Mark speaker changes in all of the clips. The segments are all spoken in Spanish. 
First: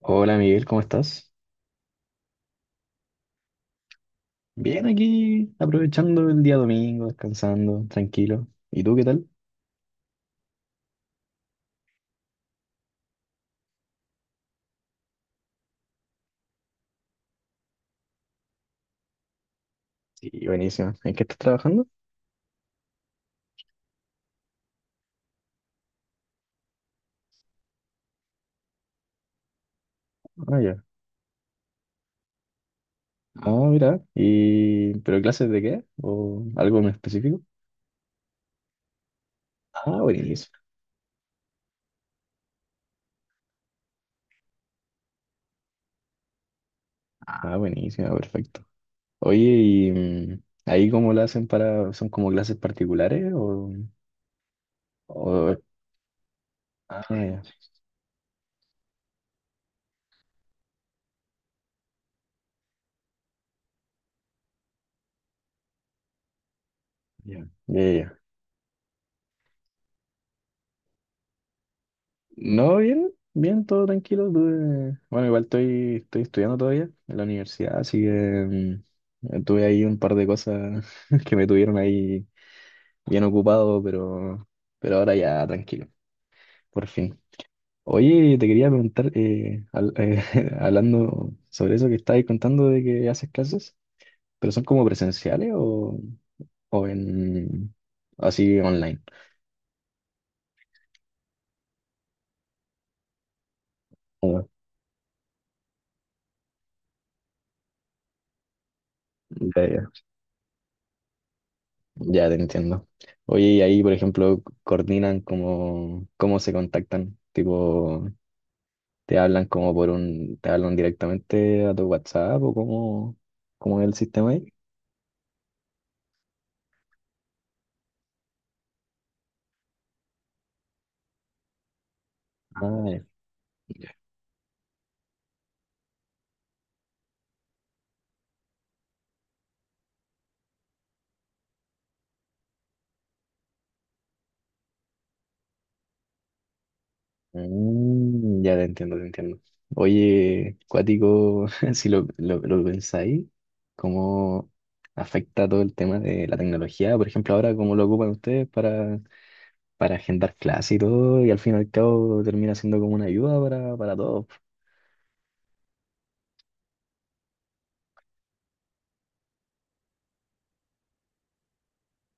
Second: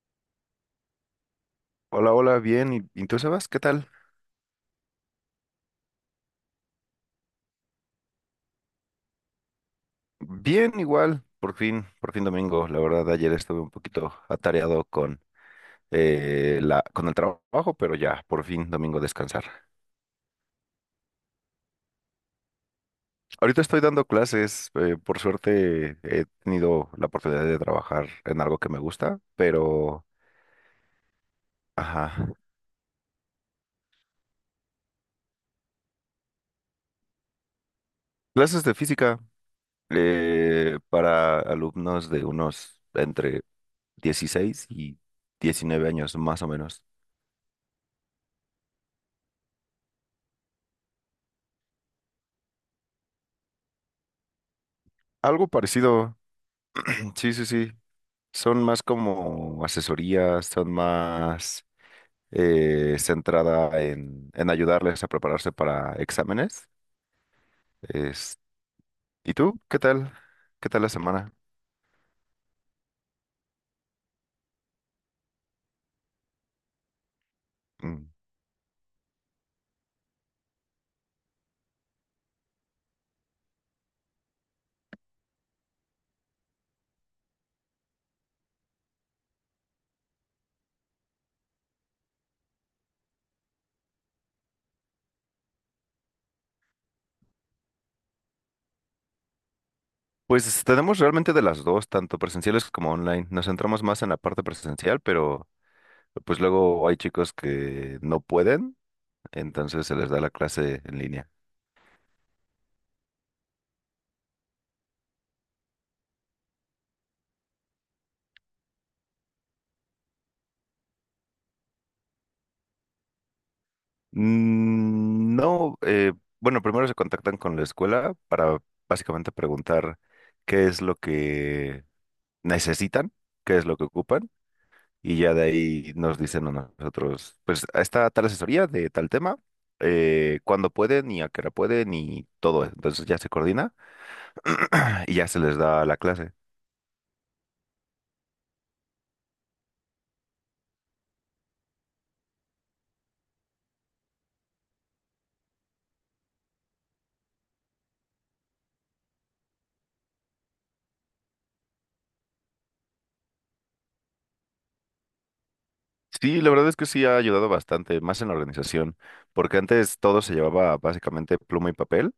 Speaker 1: Hola Miguel, ¿cómo estás?
Speaker 2: Hola, hola, bien. ¿Y tú, Sebas? ¿Qué tal?
Speaker 1: Bien aquí, aprovechando el día domingo, descansando, tranquilo. ¿Y tú qué tal?
Speaker 2: Bien, igual. Por fin domingo. La verdad, ayer estuve un poquito atareado con el trabajo, pero ya, por fin domingo descansar.
Speaker 1: Sí, buenísimo. ¿En qué estás trabajando?
Speaker 2: Ahorita estoy dando clases. Por suerte, he tenido la oportunidad de trabajar en algo que me gusta, pero,
Speaker 1: Ah, ya.
Speaker 2: ajá.
Speaker 1: Ah, mira. ¿Y pero clases de qué? ¿O algo en específico?
Speaker 2: Clases de física,
Speaker 1: Ah, buenísimo.
Speaker 2: para alumnos de unos entre 16 y 19 años, más o menos.
Speaker 1: Ah, buenísimo, perfecto. Oye, ¿y ahí cómo lo hacen para... ¿Son como clases particulares o...?
Speaker 2: Algo
Speaker 1: o-
Speaker 2: parecido.
Speaker 1: Ah,
Speaker 2: Sí,
Speaker 1: ya.
Speaker 2: sí, sí. Son más como asesorías, son más centrada en ayudarles a prepararse para exámenes.
Speaker 1: Ya, ya, ya.
Speaker 2: Es- ¿Y tú? ¿Qué tal? ¿Qué tal la semana?
Speaker 1: No, bien, bien, todo tranquilo. Bueno, igual estoy estudiando todavía en la universidad, así
Speaker 2: Mm.
Speaker 1: que tuve ahí un par de cosas que me tuvieron ahí bien ocupado, pero ahora ya tranquilo, por fin. Oye, te quería preguntar, hablando sobre eso que estabas contando de que haces clases, pero son como presenciales o en así online.
Speaker 2: Pues tenemos realmente de las dos, tanto presenciales como online. Nos centramos más en la parte
Speaker 1: Ah,
Speaker 2: presencial, pero pues luego hay chicos que no pueden,
Speaker 1: ya,
Speaker 2: entonces
Speaker 1: ya.
Speaker 2: se les da la clase en línea.
Speaker 1: Ya te entiendo. Oye, y ahí, por ejemplo, coordinan cómo, cómo se contactan. Tipo, te hablan como por un, te hablan directamente a tu WhatsApp o cómo, cómo es el sistema ahí.
Speaker 2: No, bueno, primero se contactan con la escuela para básicamente preguntar qué es lo que
Speaker 1: Ah, ya.
Speaker 2: necesitan, qué es lo que ocupan, y ya de ahí nos dicen a nosotros, pues está tal asesoría de tal tema, cuándo pueden y a qué hora pueden y todo eso. Entonces ya se coordina y ya se les da la clase.
Speaker 1: Mm, ya te entiendo, te entiendo. Oye, cuático, si lo, lo pensáis, ¿cómo afecta todo el tema de la tecnología? Por ejemplo, ahora, ¿cómo lo ocupan ustedes para agendar clases y todo? Y al fin y al cabo termina siendo como una ayuda para todos.
Speaker 2: Sí, la verdad es que sí ha ayudado bastante, más en la organización, porque antes todo se llevaba básicamente pluma y papel.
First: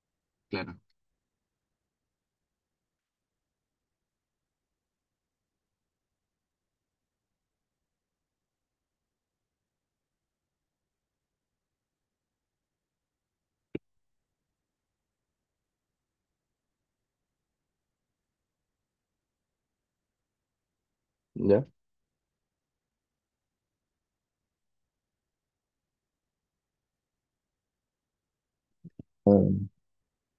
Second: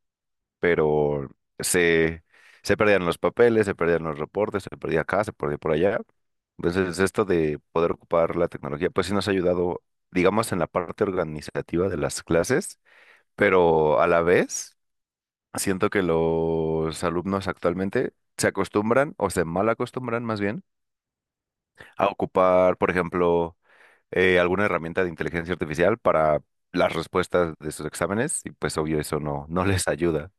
Speaker 1: Claro.
Speaker 2: Pero se, se perdían los papeles, se perdían los reportes, se perdía acá, se perdía por allá. Entonces, esto de poder ocupar la tecnología, pues sí nos ha ayudado, digamos, en la parte organizativa de las clases, pero a la vez siento que los alumnos actualmente se acostumbran o se mal acostumbran más bien
Speaker 1: ¿Ya?
Speaker 2: a ocupar, por ejemplo, alguna herramienta de inteligencia artificial para las respuestas de sus exámenes y pues obvio eso no, no
Speaker 1: Mm.
Speaker 2: les ayuda.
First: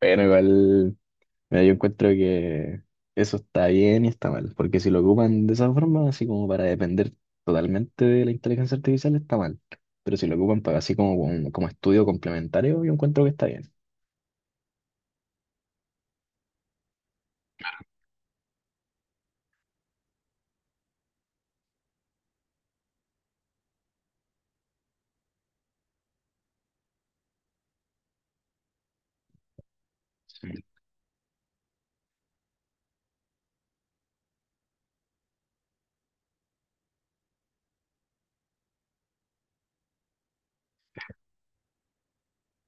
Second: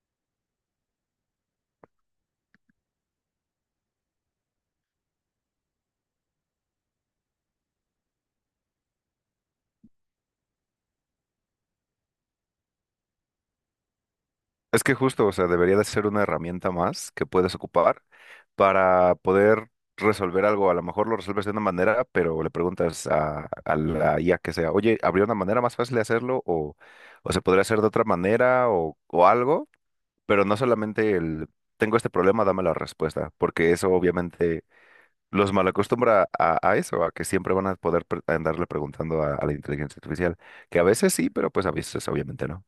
Speaker 1: Bueno, igual, mira, yo encuentro que eso está bien y está mal, porque si lo ocupan de esa forma, así como para depender totalmente de la inteligencia artificial, está mal. Pero si lo ocupan para así como, como, como estudio complementario, yo encuentro que está bien.
Speaker 2: Es que justo, o sea, debería de ser una herramienta más que puedes ocupar para poder resolver algo. A lo mejor lo resuelves de una manera, pero le preguntas a la IA que sea, oye, ¿habría una manera más fácil de hacerlo? O se podría hacer de otra manera o algo, pero no solamente tengo este problema, dame la respuesta, porque eso obviamente los malacostumbra a eso, a que siempre van a poder andarle preguntando a la inteligencia artificial, que a veces sí, pero pues a veces obviamente no.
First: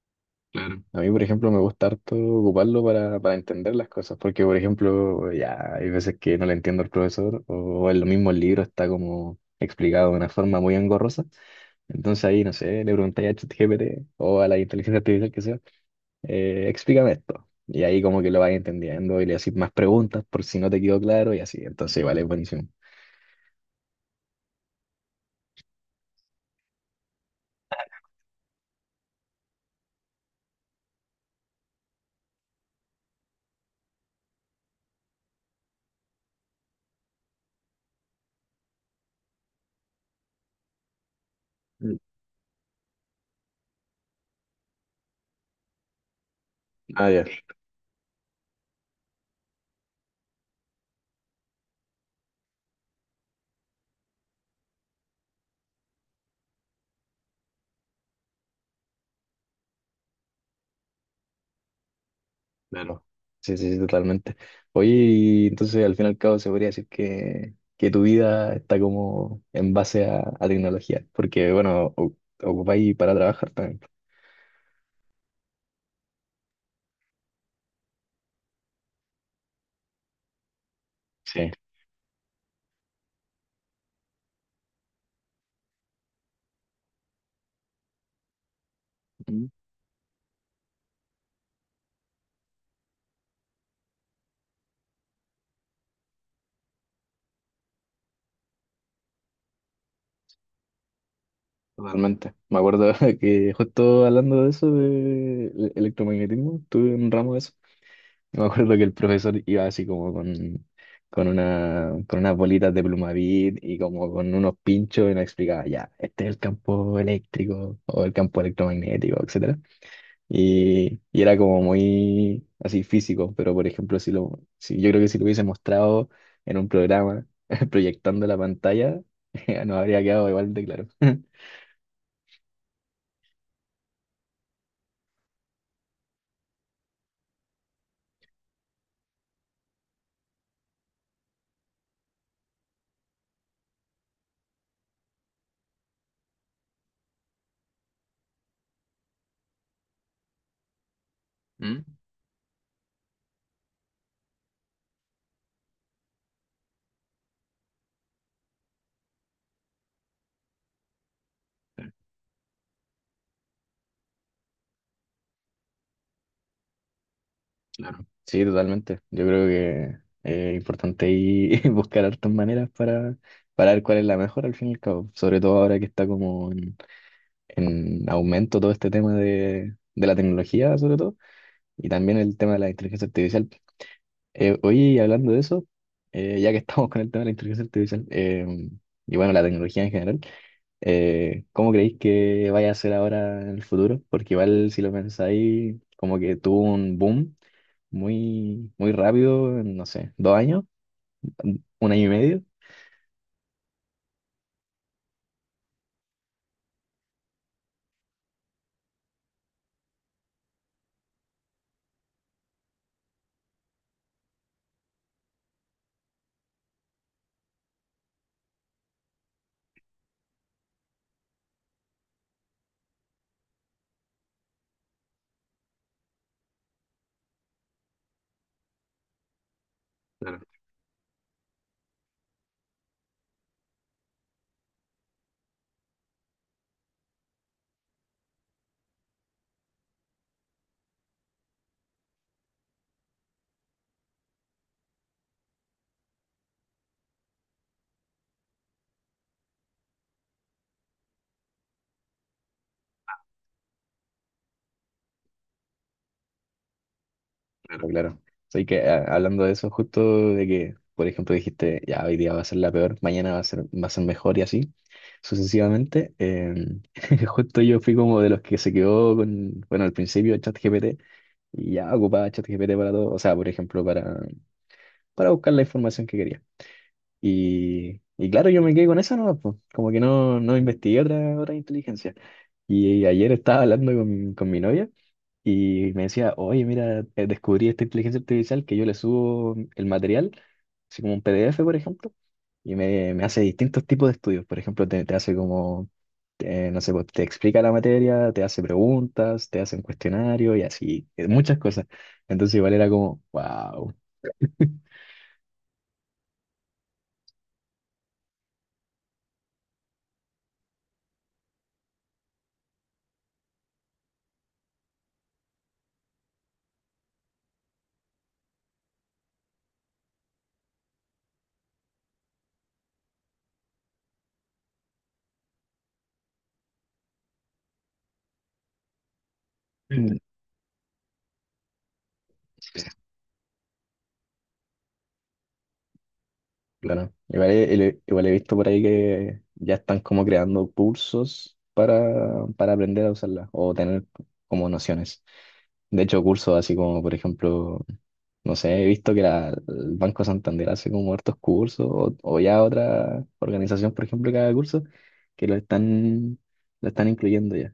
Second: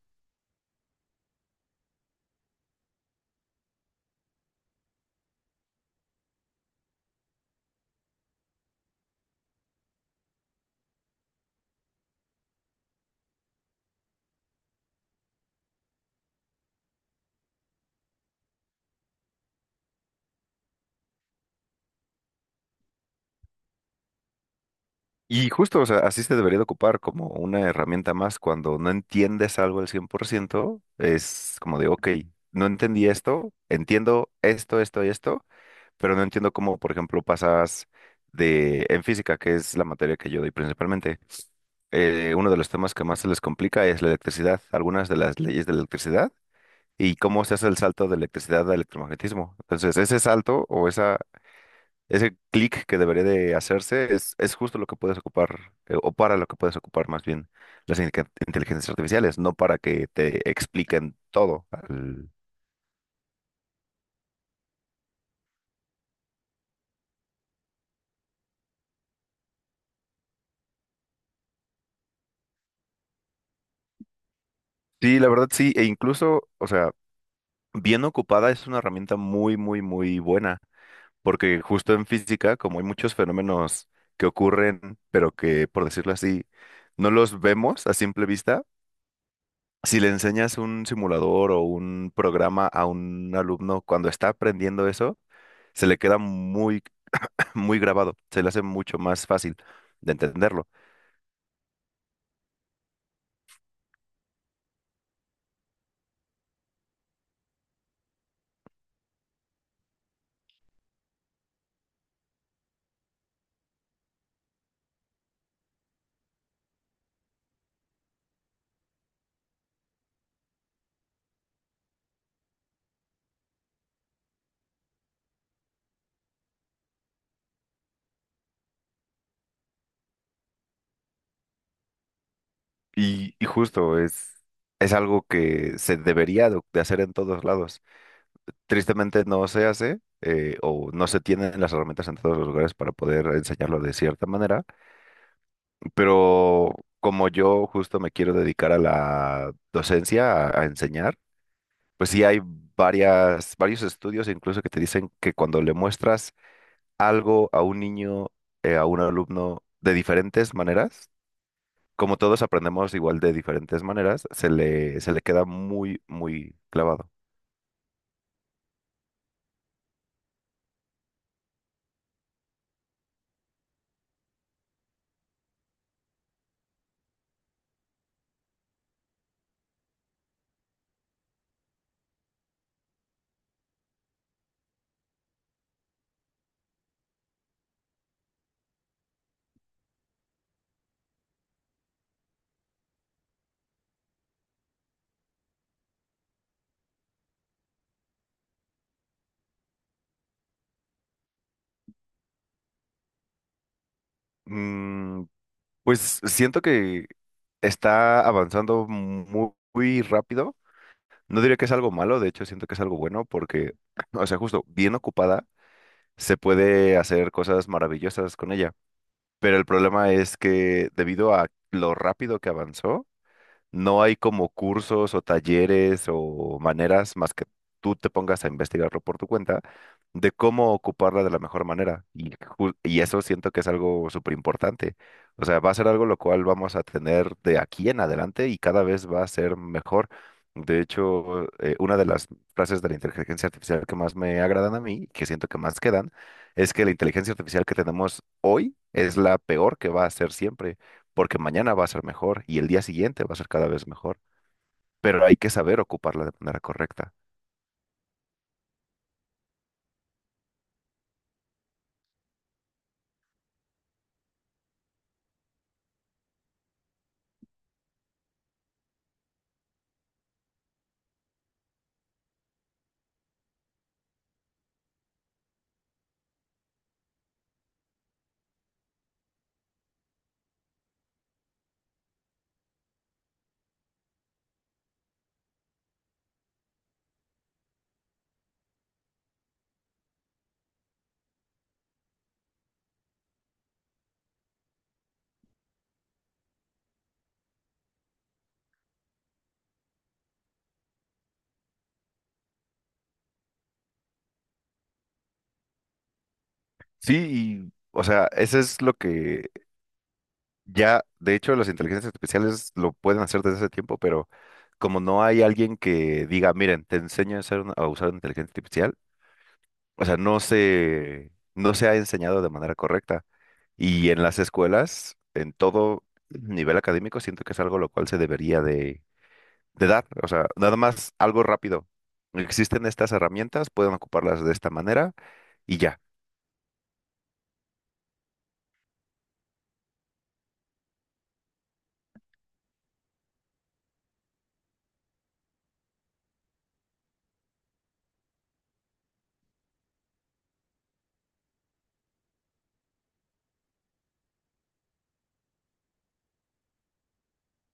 Speaker 1: Claro. A mí, por ejemplo, me gusta harto ocuparlo para entender las cosas, porque, por ejemplo, ya hay veces que no le entiendo al profesor, o en lo mismo el libro está como explicado de una forma muy engorrosa. Entonces ahí, no sé, le preguntáis a ChatGPT o a la inteligencia artificial que sea explícame esto. Y ahí como que lo vas entendiendo y le haces más preguntas por si no te quedó claro y así. Entonces, vale, es buenísimo.
Speaker 2: Y justo, o sea, así se debería de ocupar como una herramienta más cuando no entiendes algo al 100%, es como de, ok, no entendí esto, entiendo esto, esto y esto, pero no entiendo cómo, por ejemplo, pasas de, en física, que es la materia que yo doy principalmente,
Speaker 1: Mm.
Speaker 2: uno de los temas que más se les complica es la electricidad, algunas de las leyes de la electricidad
Speaker 1: Ah,
Speaker 2: y
Speaker 1: ya,
Speaker 2: cómo se hace el salto de electricidad a electromagnetismo. Entonces, ese salto o esa ese clic que debería de hacerse es justo lo que puedes ocupar, o para lo que puedes ocupar más bien las inteligencias artificiales, no para que te expliquen todo.
Speaker 1: claro. Sí, sí, sí, totalmente. Oye, y entonces al fin y al cabo se podría decir que tu vida está como en base a tecnología, porque bueno, ocupáis para trabajar también.
Speaker 2: Sí, la verdad sí, e incluso, o sea, bien ocupada es una herramienta muy buena,
Speaker 1: Sí.
Speaker 2: porque justo en física, como hay muchos fenómenos que ocurren, pero que, por decirlo así, no los vemos a simple vista,
Speaker 1: Mm.
Speaker 2: si le enseñas un simulador o un programa a un alumno cuando está aprendiendo eso, se le queda muy grabado, se le hace mucho más fácil de entenderlo.
Speaker 1: Totalmente. Me acuerdo que justo hablando de eso, de electromagnetismo, tuve un ramo de eso. Me acuerdo que el profesor iba así como con, una, con unas bolitas de Plumavit y como con unos pinchos y nos explicaba, ya, este es el campo eléctrico o el campo electromagnético, etcétera. Y era como muy así físico, pero por ejemplo, si lo, si, yo creo que si lo hubiese mostrado en un programa proyectando la pantalla, nos habría quedado igual de claro.
Speaker 2: Y justo es algo que se debería de hacer en todos lados. Tristemente no se hace. O no se tienen las herramientas en todos los lugares para poder enseñarlo de cierta manera, pero como yo justo me quiero dedicar a la docencia, a enseñar,
Speaker 1: ¿Mm?
Speaker 2: pues sí hay varios estudios incluso que te dicen que cuando le muestras algo a un niño, a un alumno de diferentes maneras, como todos aprendemos igual de diferentes maneras, se le queda muy clavado.
Speaker 1: Claro. Sí, totalmente. Yo creo que es importante ahí buscar hartas maneras para ver cuál es la mejor al fin y al cabo. Sobre todo ahora que está como en aumento todo este tema de la tecnología, sobre todo, y también el tema de la inteligencia artificial. Oye, hablando de eso, ya que estamos con el tema de la inteligencia artificial, y bueno, la tecnología en general, ¿cómo creéis que vaya a ser ahora en el futuro? Porque igual si lo pensáis, como que tuvo un boom muy, muy rápido, en, no sé, dos años, un año y medio.
Speaker 2: Mm, pues siento que está avanzando muy rápido. No diría que es algo malo, de hecho siento que es algo bueno porque, o sea, justo bien ocupada, se puede hacer cosas maravillosas con ella. Pero el problema es que debido a lo rápido que avanzó, no hay como cursos o talleres o maneras más que tú te pongas a investigarlo por tu cuenta de
Speaker 1: Claro, claro.
Speaker 2: cómo ocuparla de la mejor manera. Y, y eso siento que es algo súper importante. O sea, va a ser algo lo cual vamos a tener de aquí en adelante y cada vez va a ser mejor. De hecho, una de las frases de la inteligencia artificial que más me agradan a mí, que siento que más quedan, es que la inteligencia artificial que tenemos hoy es la peor que va a ser siempre porque mañana va a ser mejor y el día siguiente va a ser cada vez mejor, pero hay que saber ocuparla de manera correcta.
Speaker 1: Pero claro, así que hablando de eso, justo de que, por ejemplo, dijiste, ya hoy día va a ser la peor, mañana va a ser mejor y así, sucesivamente, justo yo fui como de los que se quedó con, bueno, al principio ChatGPT y ya ocupaba ChatGPT para todo, o sea, por ejemplo, para buscar la información que quería. Y claro, yo me quedé con esa nomás, pues como que no, no investigué otra, otra inteligencia. Y ayer estaba hablando con mi novia y me decía, oye, mira, descubrí esta inteligencia artificial que yo le subo el material, así como un PDF, por ejemplo, y me hace distintos tipos de estudios. Por ejemplo, te hace como, no sé, pues, te explica la materia, te hace preguntas, te hace un cuestionario y así, muchas cosas. Entonces igual era como, wow.
Speaker 2: Sí, y, o sea, eso es lo que ya, de hecho, las inteligencias artificiales lo pueden hacer desde hace tiempo, pero como no hay alguien que diga, miren, te enseño a hacer a usar una inteligencia artificial, o sea, no se ha enseñado de manera correcta. Y en las escuelas, en todo nivel académico, siento que es algo lo cual se debería de dar, o sea, nada más algo rápido. Existen estas herramientas, pueden ocuparlas de esta manera y ya.
Speaker 1: Claro. Igual he, igual he visto por ahí que ya están como creando cursos para aprender a usarla o tener como nociones. De hecho, cursos así como, por ejemplo, no sé, he visto que el Banco Santander hace como hartos cursos o ya otra organización, por ejemplo, que haga cursos que lo están incluyendo ya.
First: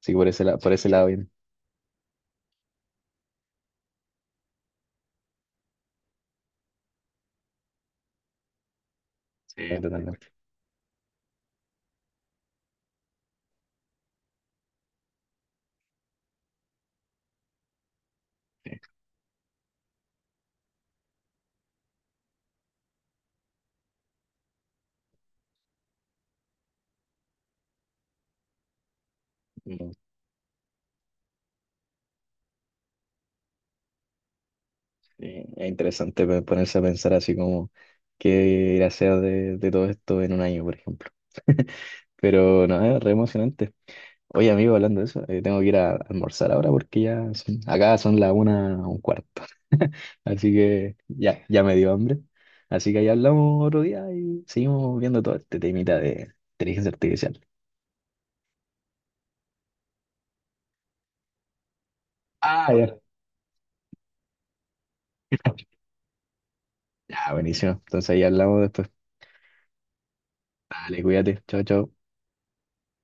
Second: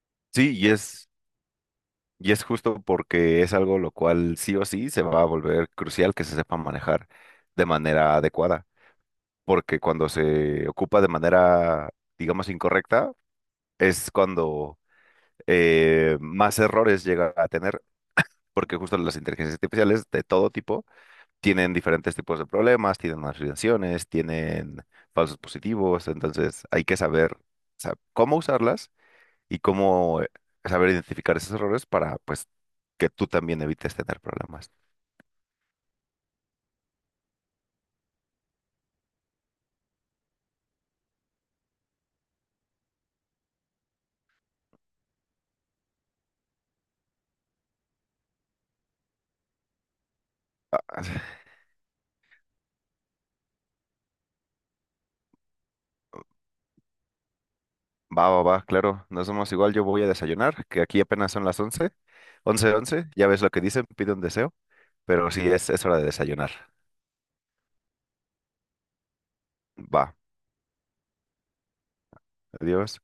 Speaker 1: Así que por ese,
Speaker 2: Sí,
Speaker 1: por sí, ese lado bien,
Speaker 2: y es justo porque es algo lo cual sí o sí se va a volver crucial que se sepa manejar de manera adecuada,
Speaker 1: sí. Bien,
Speaker 2: porque cuando
Speaker 1: totalmente.
Speaker 2: se ocupa de manera, digamos, incorrecta, es cuando más errores llega a tener, porque justo las inteligencias artificiales de todo tipo tienen diferentes tipos de problemas, tienen afiliaciones, tienen falsos positivos, entonces hay que saber, o sea, cómo usarlas y cómo saber identificar esos errores para pues que tú también evites tener problemas.
Speaker 1: Sí, es interesante ponerse a pensar así como qué irá a ser de todo esto en un año, por ejemplo. Pero no, es re emocionante. Oye, amigo, hablando de eso, tengo que ir a almorzar ahora porque ya acá son las una un cuarto. Así
Speaker 2: Ah,
Speaker 1: que ya, ya me dio hambre. Así que ahí hablamos otro día y seguimos viendo todo este temita de inteligencia artificial.
Speaker 2: Va, va, va, claro, no somos igual, yo voy a desayunar, que aquí apenas son las 11,
Speaker 1: Ah,
Speaker 2: 11,
Speaker 1: ya.
Speaker 2: 11. Ya ves lo que dicen, pide un deseo, pero sí es hora de desayunar.
Speaker 1: Ya, buenísimo. Entonces ahí hablamos después.
Speaker 2: Va,
Speaker 1: Dale, cuídate. Chao, chao.
Speaker 2: adiós.